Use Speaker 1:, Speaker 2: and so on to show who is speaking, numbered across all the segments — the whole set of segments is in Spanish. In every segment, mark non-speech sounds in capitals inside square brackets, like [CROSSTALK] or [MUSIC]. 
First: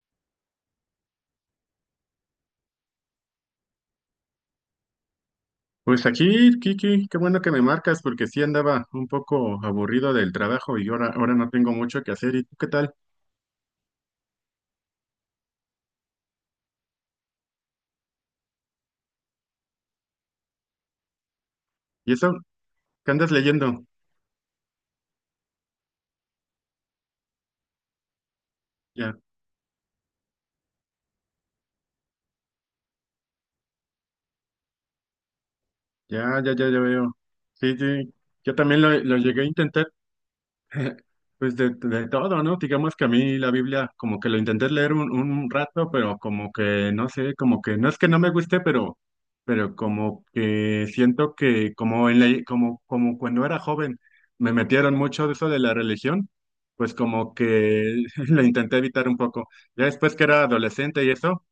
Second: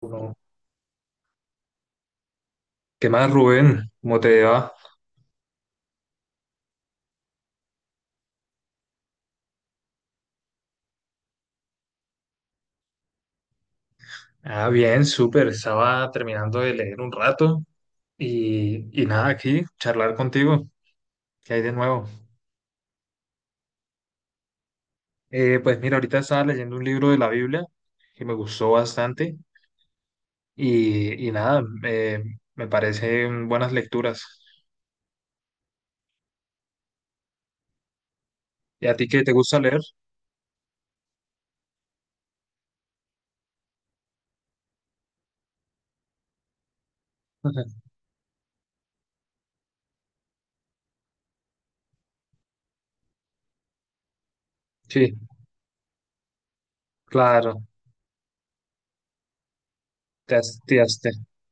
Speaker 1: Uno. ¿Qué más, Rubén? ¿Cómo te va?
Speaker 2: Pues aquí, Kiki, qué bueno que me marcas porque sí andaba un poco aburrido del trabajo y ahora no tengo mucho que hacer. ¿Y tú qué tal?
Speaker 1: Ah, bien, súper. Estaba terminando de leer un rato y nada, aquí, charlar contigo. ¿Qué hay de nuevo?
Speaker 2: ¿Y eso? ¿Qué andas leyendo?
Speaker 1: Pues mira, ahorita estaba leyendo un libro de la Biblia que me gustó
Speaker 2: Ya,
Speaker 1: bastante y nada, me parecen buenas lecturas.
Speaker 2: ya, ya, ya, ya veo. Sí, sí. Yo también
Speaker 1: ¿Y
Speaker 2: lo,
Speaker 1: a ti
Speaker 2: lo
Speaker 1: qué te
Speaker 2: llegué a
Speaker 1: gusta leer?
Speaker 2: intentar. [LAUGHS] Pues de todo, ¿no? Digamos que a mí la Biblia como que lo intenté leer un rato, pero como que no sé, como que
Speaker 1: Ajá.
Speaker 2: no es que no me guste, pero como que siento que como en la, como, como cuando era joven me metieron
Speaker 1: Sí,
Speaker 2: mucho de eso de la religión, pues como
Speaker 1: claro,
Speaker 2: que [LAUGHS] lo intenté evitar un poco. Ya después que
Speaker 1: te
Speaker 2: era adolescente
Speaker 1: hastiaste.
Speaker 2: y eso.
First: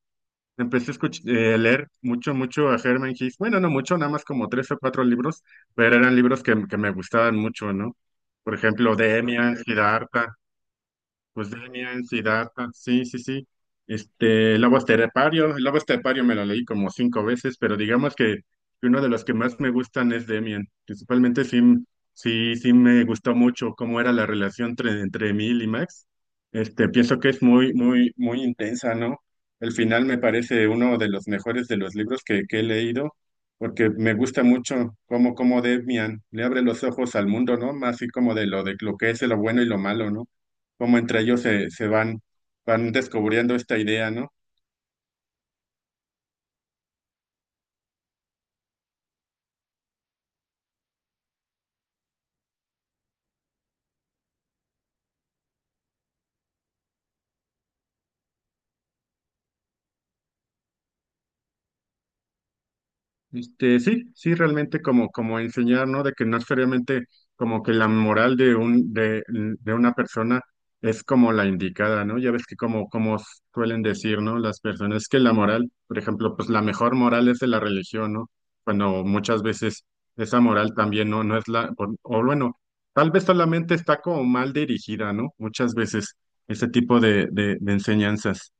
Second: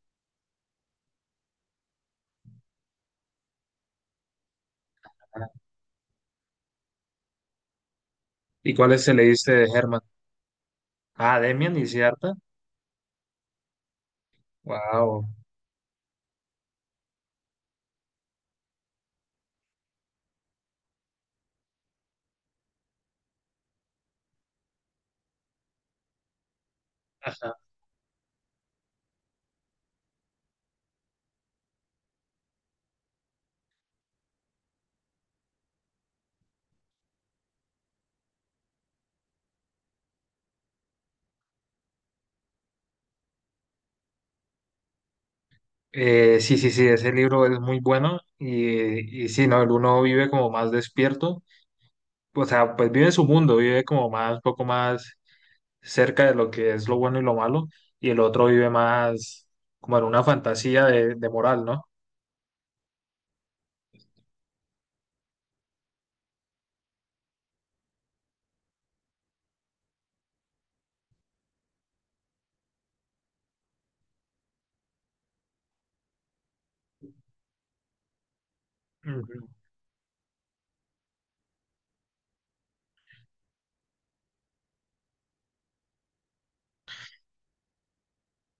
Speaker 2: Empecé a leer mucho, mucho a Herman Hesse. Bueno, no mucho, nada más como tres o cuatro libros, pero eran libros que me gustaban mucho, ¿no? Por
Speaker 1: ¿Y
Speaker 2: ejemplo,
Speaker 1: cuáles te leíste
Speaker 2: Demian,
Speaker 1: de Herman?
Speaker 2: Siddhartha.
Speaker 1: Ah,
Speaker 2: Pues
Speaker 1: Demian y
Speaker 2: Demian,
Speaker 1: Siddhartha.
Speaker 2: Siddhartha, sí, sí, sí. Este,
Speaker 1: Wow.
Speaker 2: El Lobo Estepario me lo leí como cinco veces, pero digamos que uno de los que más me gustan es Demian. Principalmente sí, sí, sí me gustó mucho cómo era la relación entre Emil y Max. Este, pienso que es muy, muy, muy intensa, ¿no? El final me parece uno de los mejores de los libros que he leído, porque me gusta mucho cómo Demian le abre los ojos al mundo, ¿no? Más así como de lo que es lo bueno y lo malo, ¿no? Cómo entre ellos se van, descubriendo esta idea, ¿no?
Speaker 1: Sí, sí, sí, ese libro es muy bueno y, sí, ¿no? El uno vive como más despierto, o sea, pues vive su mundo, vive como más, poco más cerca de lo que es lo bueno y lo malo, y el otro vive más como en una fantasía de moral, ¿no?
Speaker 2: Este, sí, sí, realmente como enseñar, ¿no? De que no es seriamente como que la moral de una persona es como la indicada, ¿no? Ya ves que como suelen decir, ¿no? Las personas que la moral, por ejemplo, pues la mejor moral es de la religión, ¿no? Cuando muchas
Speaker 1: Ujú.
Speaker 2: veces esa moral también no, no es o bueno, tal vez solamente está como mal dirigida, ¿no? Muchas veces ese tipo de enseñanzas.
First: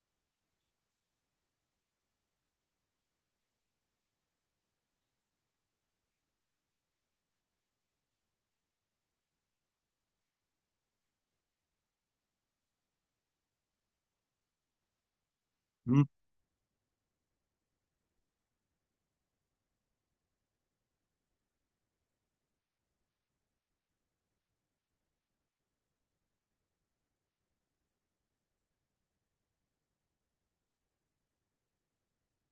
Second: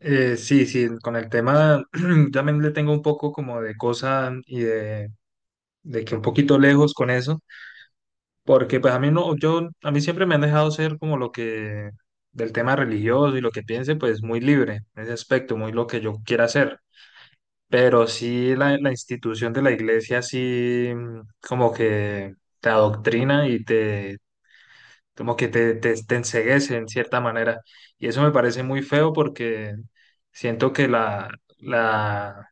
Speaker 1: Sí, sí, con el tema [CLEARS THROAT] también le tengo un poco como de cosa y de que un poquito lejos con eso. Porque pues a mí no, yo, a mí siempre me han dejado ser como lo que, del tema religioso y lo que piense, pues muy libre en ese aspecto, muy lo que yo quiera hacer. Pero sí la institución de la iglesia sí como que te adoctrina y te, como que te enceguece en cierta manera. Y eso me parece muy feo porque siento que la,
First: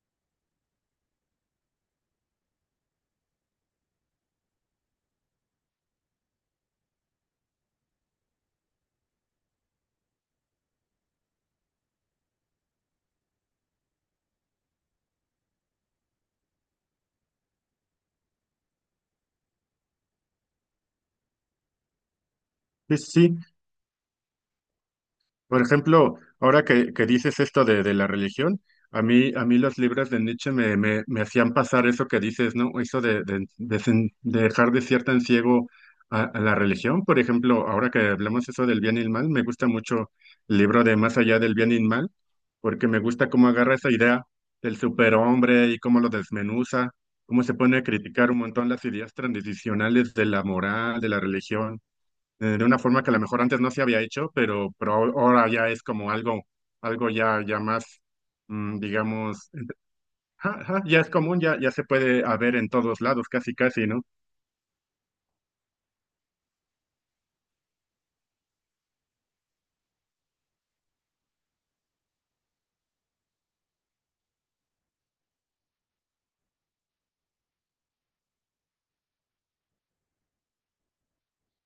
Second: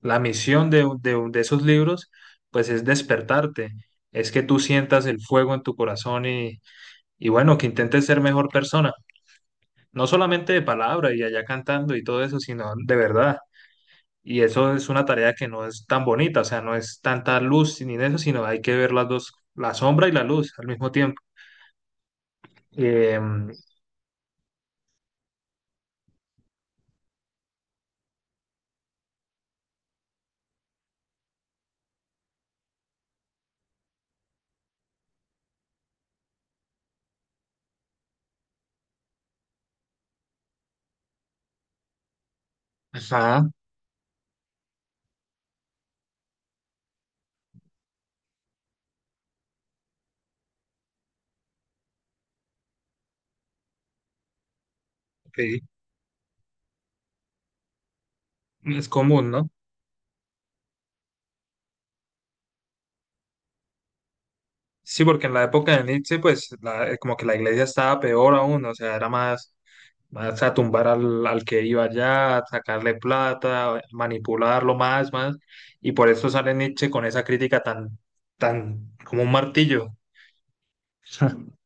Speaker 1: la misión de, un de, un de esos libros pues es despertarte, es que tú sientas el fuego en tu corazón y bueno, que intente ser mejor persona, no solamente de palabra y allá cantando y todo eso, sino de verdad. Y eso es una tarea que no es tan bonita, o sea, no es tanta luz ni de eso, sino hay que ver las dos, la sombra y la luz al mismo tiempo.
Speaker 2: Sí, sí, sí.
Speaker 1: Em,
Speaker 2: Por ejemplo, ahora que dices esto de la religión, a mí los libros de Nietzsche me hacían pasar eso que dices, ¿no? Eso de, de dejar de cierta en ciego a la religión. Por ejemplo, ahora que hablamos eso del bien y el mal, me gusta mucho el libro de Más allá del bien y el mal, porque me gusta
Speaker 1: ajá,
Speaker 2: cómo agarra esa idea del superhombre y cómo lo desmenuza, cómo se pone a criticar un montón las ideas tradicionales de la moral, de la religión, de una forma que a lo mejor antes no se había hecho, pero, pero ahora
Speaker 1: sí.
Speaker 2: ya es como algo, algo más,
Speaker 1: Es común, ¿no?
Speaker 2: digamos. [LAUGHS] Ja, ja, ya es común, ya se puede haber en todos lados, casi, casi, ¿no?
Speaker 1: Sí, porque en la época de Nietzsche, pues, la- como que la iglesia estaba peor aún, o sea, era más. Vas a tumbar al, al que iba allá, sacarle plata, manipularlo más, más. Y por eso sale Nietzsche con esa crítica tan, tan como un martillo. [LAUGHS]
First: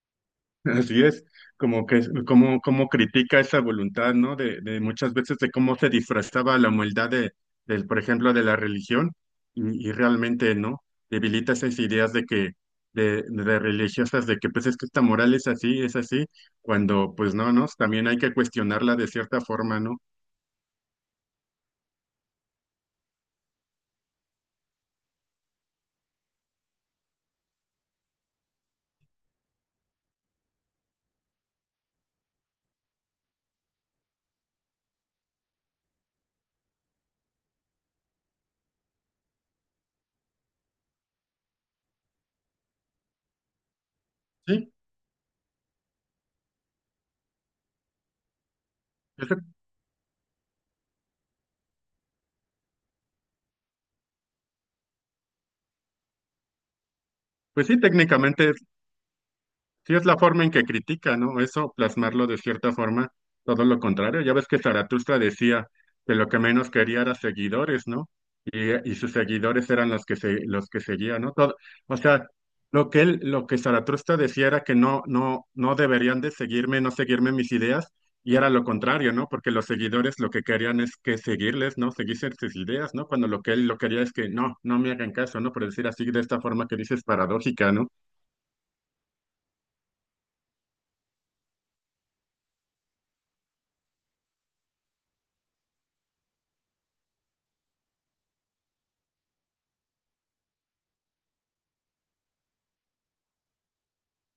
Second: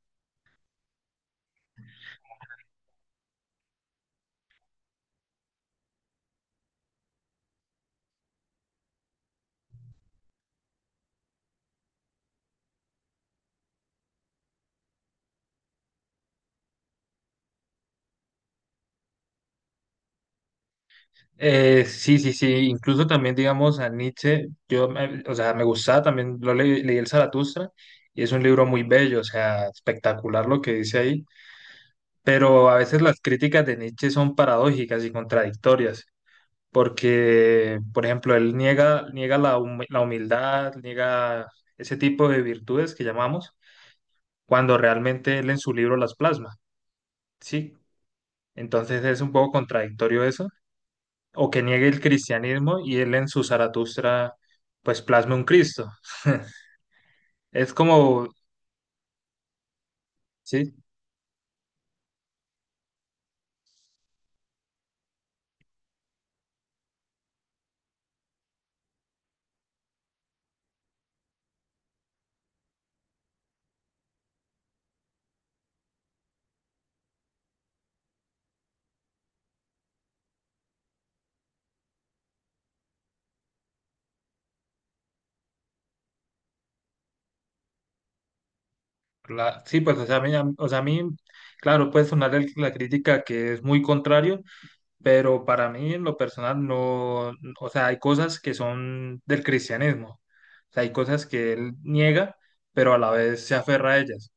Speaker 2: Así es, como que como, critica esa voluntad, ¿no? De muchas veces de cómo se disfrazaba la humildad de por ejemplo, de la religión, y realmente, ¿no? Debilita esas ideas de que de religiosas de que pues es que esta moral es así, cuando pues no, ¿no? También hay que cuestionarla de cierta forma, ¿no?
Speaker 1: Sí, sí, sí. Incluso también, digamos, a Nietzsche, yo, me- o sea, me gustaba también, lo le- leí el Zaratustra y es un libro muy bello, o sea, espectacular lo que dice ahí. Pero a veces las críticas de Nietzsche son paradójicas y contradictorias, porque, por ejemplo, él niega, niega la, humi- la humildad, niega ese tipo de virtudes que llamamos,
Speaker 2: Sí,
Speaker 1: cuando realmente él en su libro las plasma, ¿sí? Entonces es un
Speaker 2: eso-
Speaker 1: poco contradictorio eso, o que niegue el cristianismo y él en su Zaratustra, pues plasma un Cristo. [LAUGHS]
Speaker 2: pues
Speaker 1: Es
Speaker 2: sí,
Speaker 1: como,
Speaker 2: técnicamente. Sí, es la forma en que
Speaker 1: sí,
Speaker 2: critica, ¿no? Eso, plasmarlo de cierta forma, todo lo contrario. Ya ves que Zaratustra decía que lo que menos quería era seguidores, ¿no? Y sus seguidores eran los que seguían, ¿no? Todo, o sea, lo que Zaratustra decía era que no, no, no deberían de seguirme, no seguirme mis ideas, y era lo contrario, ¿no? Porque los seguidores lo que querían es que seguirles, ¿no? Seguirse sus ideas, ¿no? Cuando lo que él lo quería es que no, no me hagan caso, ¿no? Por decir así, de esta forma que dices paradójica, ¿no?
Speaker 1: la- sí, pues, o sea, a mí, a- o sea, a mí, claro, puede sonar el- la crítica que es muy contrario, pero para mí en lo personal no, o sea, hay cosas que son del cristianismo, o sea, hay cosas que él niega, pero a la vez se aferra a ellas,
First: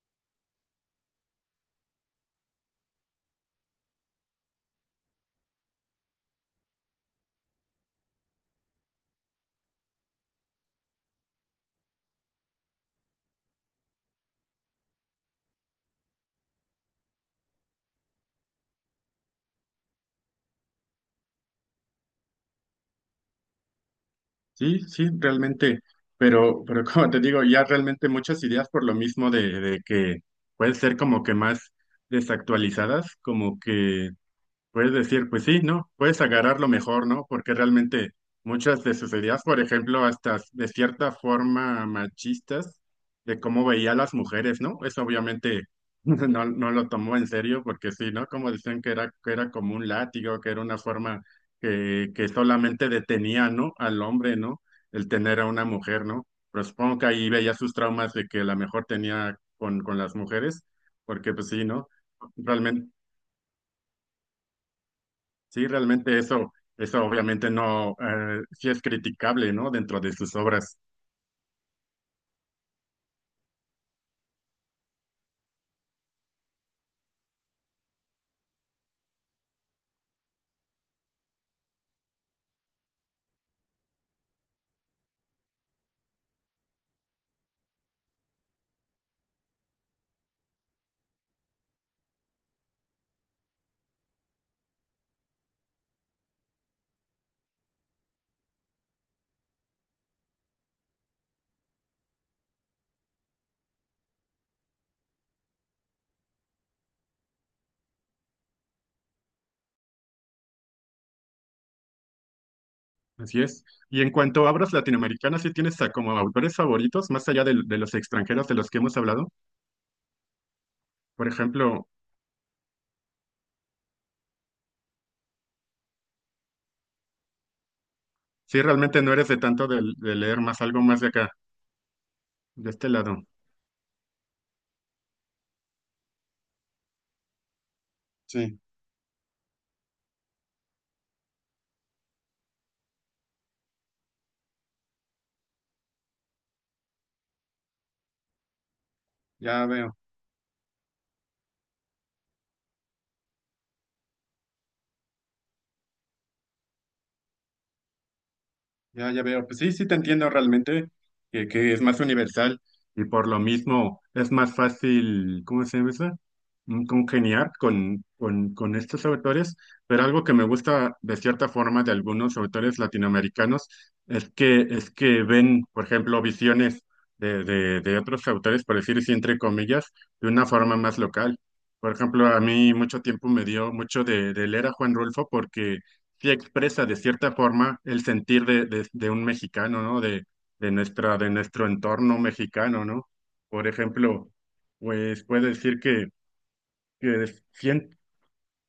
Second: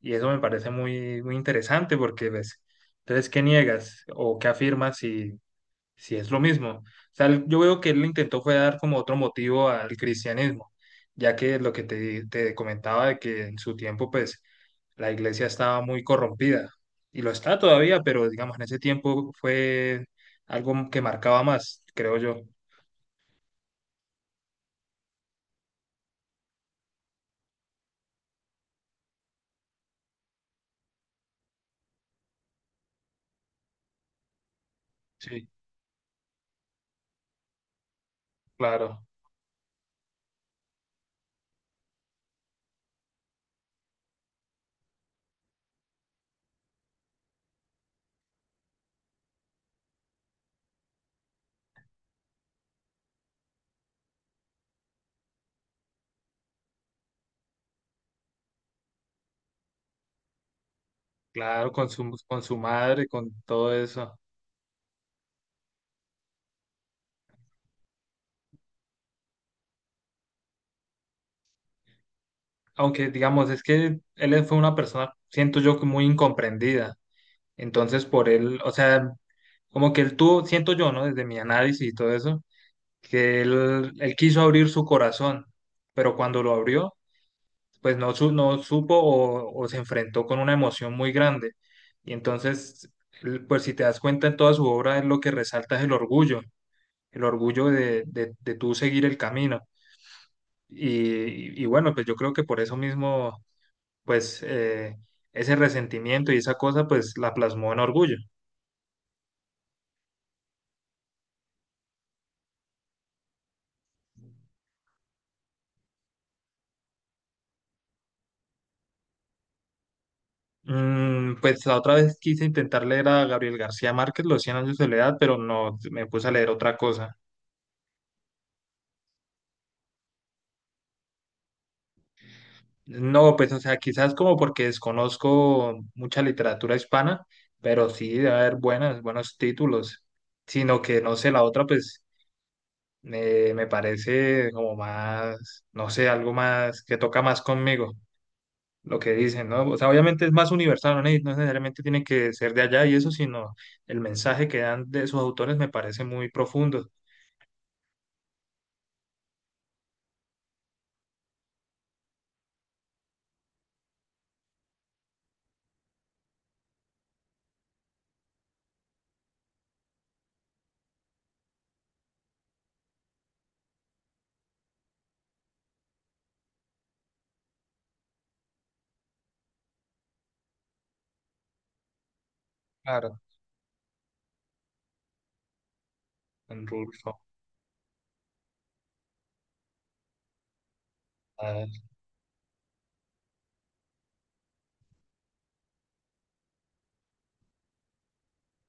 Speaker 1: y eso me parece muy, muy interesante porque ves, entonces, ¿qué niegas o qué afirmas si, sí, es lo mismo? O sea, él- yo veo que él intentó fue dar como otro motivo al cristianismo, ya que lo que te comentaba de que en su tiempo, pues, la iglesia estaba muy corrompida, y lo está todavía, pero digamos, en ese tiempo fue algo que marcaba más, creo yo.
Speaker 2: Sí, sí, realmente, pero, [LAUGHS] como te digo, ya realmente muchas ideas por lo mismo de que pueden ser como que más desactualizadas, como que puedes decir, pues
Speaker 1: Sí,
Speaker 2: sí, ¿no? Puedes agarrar lo mejor, ¿no? Porque realmente muchas de
Speaker 1: claro,
Speaker 2: sus ideas, por ejemplo, hasta de cierta forma machistas, de cómo veía a las mujeres, ¿no? Eso obviamente [LAUGHS] no, no lo tomó en serio, porque sí, ¿no? Como decían que era como un látigo, que era una forma que solamente detenía, ¿no? Al hombre, ¿no? El tener a una mujer, ¿no? Pero supongo que ahí veía sus traumas de que la mejor tenía con las mujeres, porque pues sí,
Speaker 1: claro,
Speaker 2: ¿no?
Speaker 1: con su
Speaker 2: Realmente.
Speaker 1: madre, con todo eso.
Speaker 2: Sí, realmente eso obviamente no, sí es criticable, ¿no? Dentro de sus obras.
Speaker 1: Aunque, digamos, es que él fue una persona, siento yo, que muy incomprendida. Entonces, por él, o sea, como que él tuvo, siento yo, ¿no? Desde mi análisis y todo eso, que él quiso abrir su corazón, pero cuando lo abrió, pues no, su- no supo o se enfrentó con una emoción muy grande. Y entonces, él, pues si te das cuenta en toda su obra, él lo que resalta es el orgullo de tú seguir el camino. Y bueno, pues yo creo que por eso mismo, pues ese resentimiento y esa cosa, pues la plasmó en orgullo.
Speaker 2: Así es. Y en cuanto a obras latinoamericanas, ¿sí tienes como autores favoritos, más allá de los extranjeros de los que hemos hablado? Por
Speaker 1: Pues la
Speaker 2: ejemplo,
Speaker 1: otra vez quise intentar leer a Gabriel García Márquez, Los cien años de soledad, pero no, me puse a leer otra cosa.
Speaker 2: si realmente no eres de tanto de leer más algo más de acá, de este lado.
Speaker 1: No, pues o sea, quizás como porque desconozco mucha literatura hispana, pero sí debe haber
Speaker 2: Sí,
Speaker 1: buenas, buenos títulos, sino que no sé, la otra pues me parece como más, no sé, algo más que toca más conmigo, lo que dicen,
Speaker 2: ya
Speaker 1: ¿no? O sea,
Speaker 2: veo.
Speaker 1: obviamente es más universal, no, ne- no necesariamente tiene que ser de allá y eso, sino el mensaje que dan de sus autores me parece muy profundo.
Speaker 2: Ya, ya veo. Pues sí, sí te entiendo realmente que es más universal y por lo mismo es más fácil, ¿cómo se llama eso? Congeniar con, con estos autores. Pero algo que me gusta de cierta forma de algunos autores latinoamericanos es que ven, por ejemplo, visiones de otros autores, por decir así, entre comillas, de una forma más local. Por ejemplo, a mí mucho
Speaker 1: Claro,
Speaker 2: tiempo me dio mucho de leer a Juan Rulfo porque sí
Speaker 1: en
Speaker 2: expresa de
Speaker 1: Rulfo.
Speaker 2: cierta forma el sentir de un mexicano, ¿no? De, de nuestra, de
Speaker 1: A
Speaker 2: nuestro
Speaker 1: ver,
Speaker 2: entorno mexicano, ¿no? Por ejemplo, pues puedo decir que sien-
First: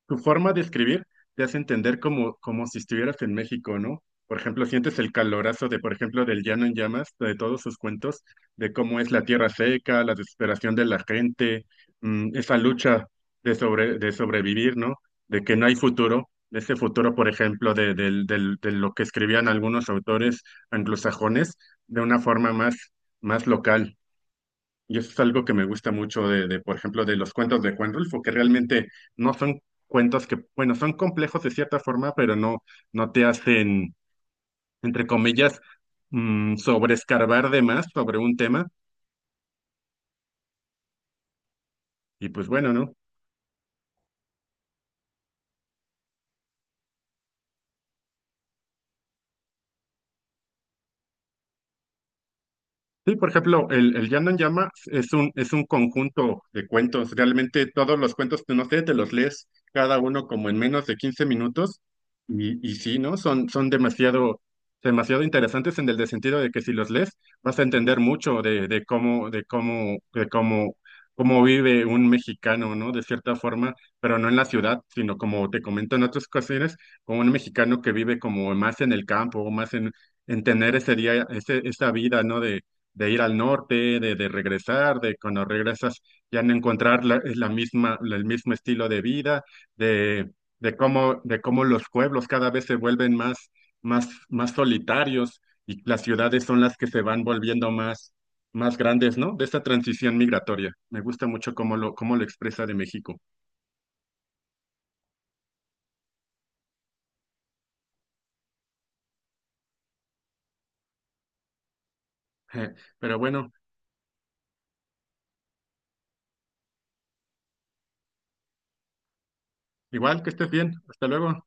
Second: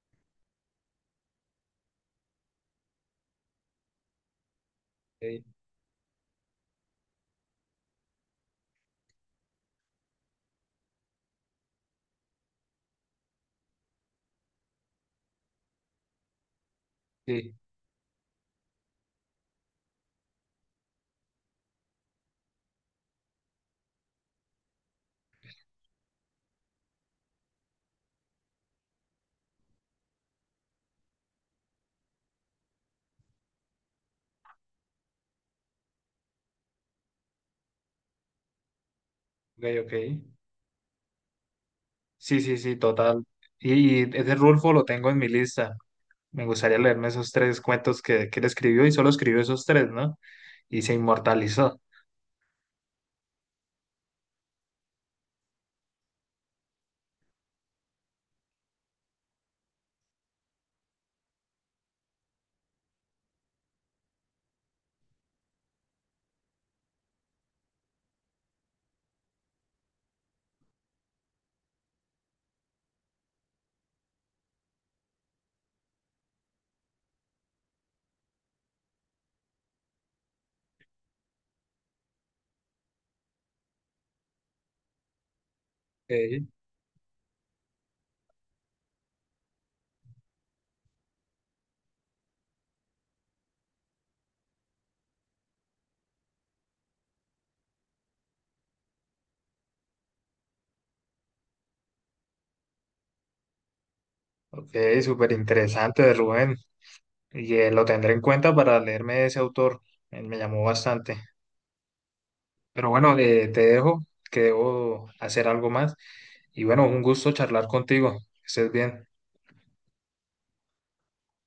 Speaker 2: tu forma de escribir te hace entender como, si estuvieras en México, ¿no? Por ejemplo, sientes el
Speaker 1: ok,
Speaker 2: calorazo de, por ejemplo, del Llano en Llamas, de todos sus cuentos, de cómo es la tierra seca, la desesperación de la gente, esa lucha de sobrevivir, ¿no? De que no hay futuro, de ese futuro, por
Speaker 1: sí,
Speaker 2: ejemplo, de lo que escribían algunos autores anglosajones de una forma más, local. Y eso es algo que me gusta mucho de, por ejemplo, de los cuentos de Juan Rulfo, que realmente no son cuentos que, bueno, son complejos de cierta forma, pero no, no te hacen, entre comillas, sobreescarbar de más sobre un tema.
Speaker 1: ok, ok.
Speaker 2: Y
Speaker 1: Sí,
Speaker 2: pues
Speaker 1: sí,
Speaker 2: bueno,
Speaker 1: sí,
Speaker 2: ¿no?
Speaker 1: total. Y ese Rulfo lo tengo en mi lista. Me gustaría leerme esos 3 cuentos que él escribió y solo escribió esos 3, ¿no? Y se inmortalizó.
Speaker 2: Sí, por ejemplo, el Llano en Llama es un, conjunto de cuentos. Realmente todos los cuentos, no sé, te los lees cada uno como en menos de 15 minutos. Y sí, ¿no? Son demasiado, demasiado interesantes en el de sentido de que si los lees vas a entender mucho cómo vive un mexicano, ¿no? De cierta forma, pero no en la ciudad, sino como te comento en otras ocasiones, como un mexicano que vive como más en el campo, más en tener ese día, esa vida, ¿no? De ir al norte, de regresar, de cuando regresas ya
Speaker 1: Ok,
Speaker 2: no encontrar el mismo estilo de vida, de, de cómo los pueblos cada vez se vuelven más, más, más solitarios y las ciudades son las que se van volviendo más, más grandes, ¿no? De esta transición migratoria. Me gusta mucho cómo lo expresa de México.
Speaker 1: ok, súper interesante de Rubén. Y lo tendré en cuenta para leerme ese autor. Me llamó bastante.
Speaker 2: [LAUGHS]
Speaker 1: Pero bueno,
Speaker 2: Pero bueno,
Speaker 1: te dejo, que debo hacer algo más. Y bueno, un gusto charlar contigo. Que estés bien.
Speaker 2: igual que estés bien. Hasta luego.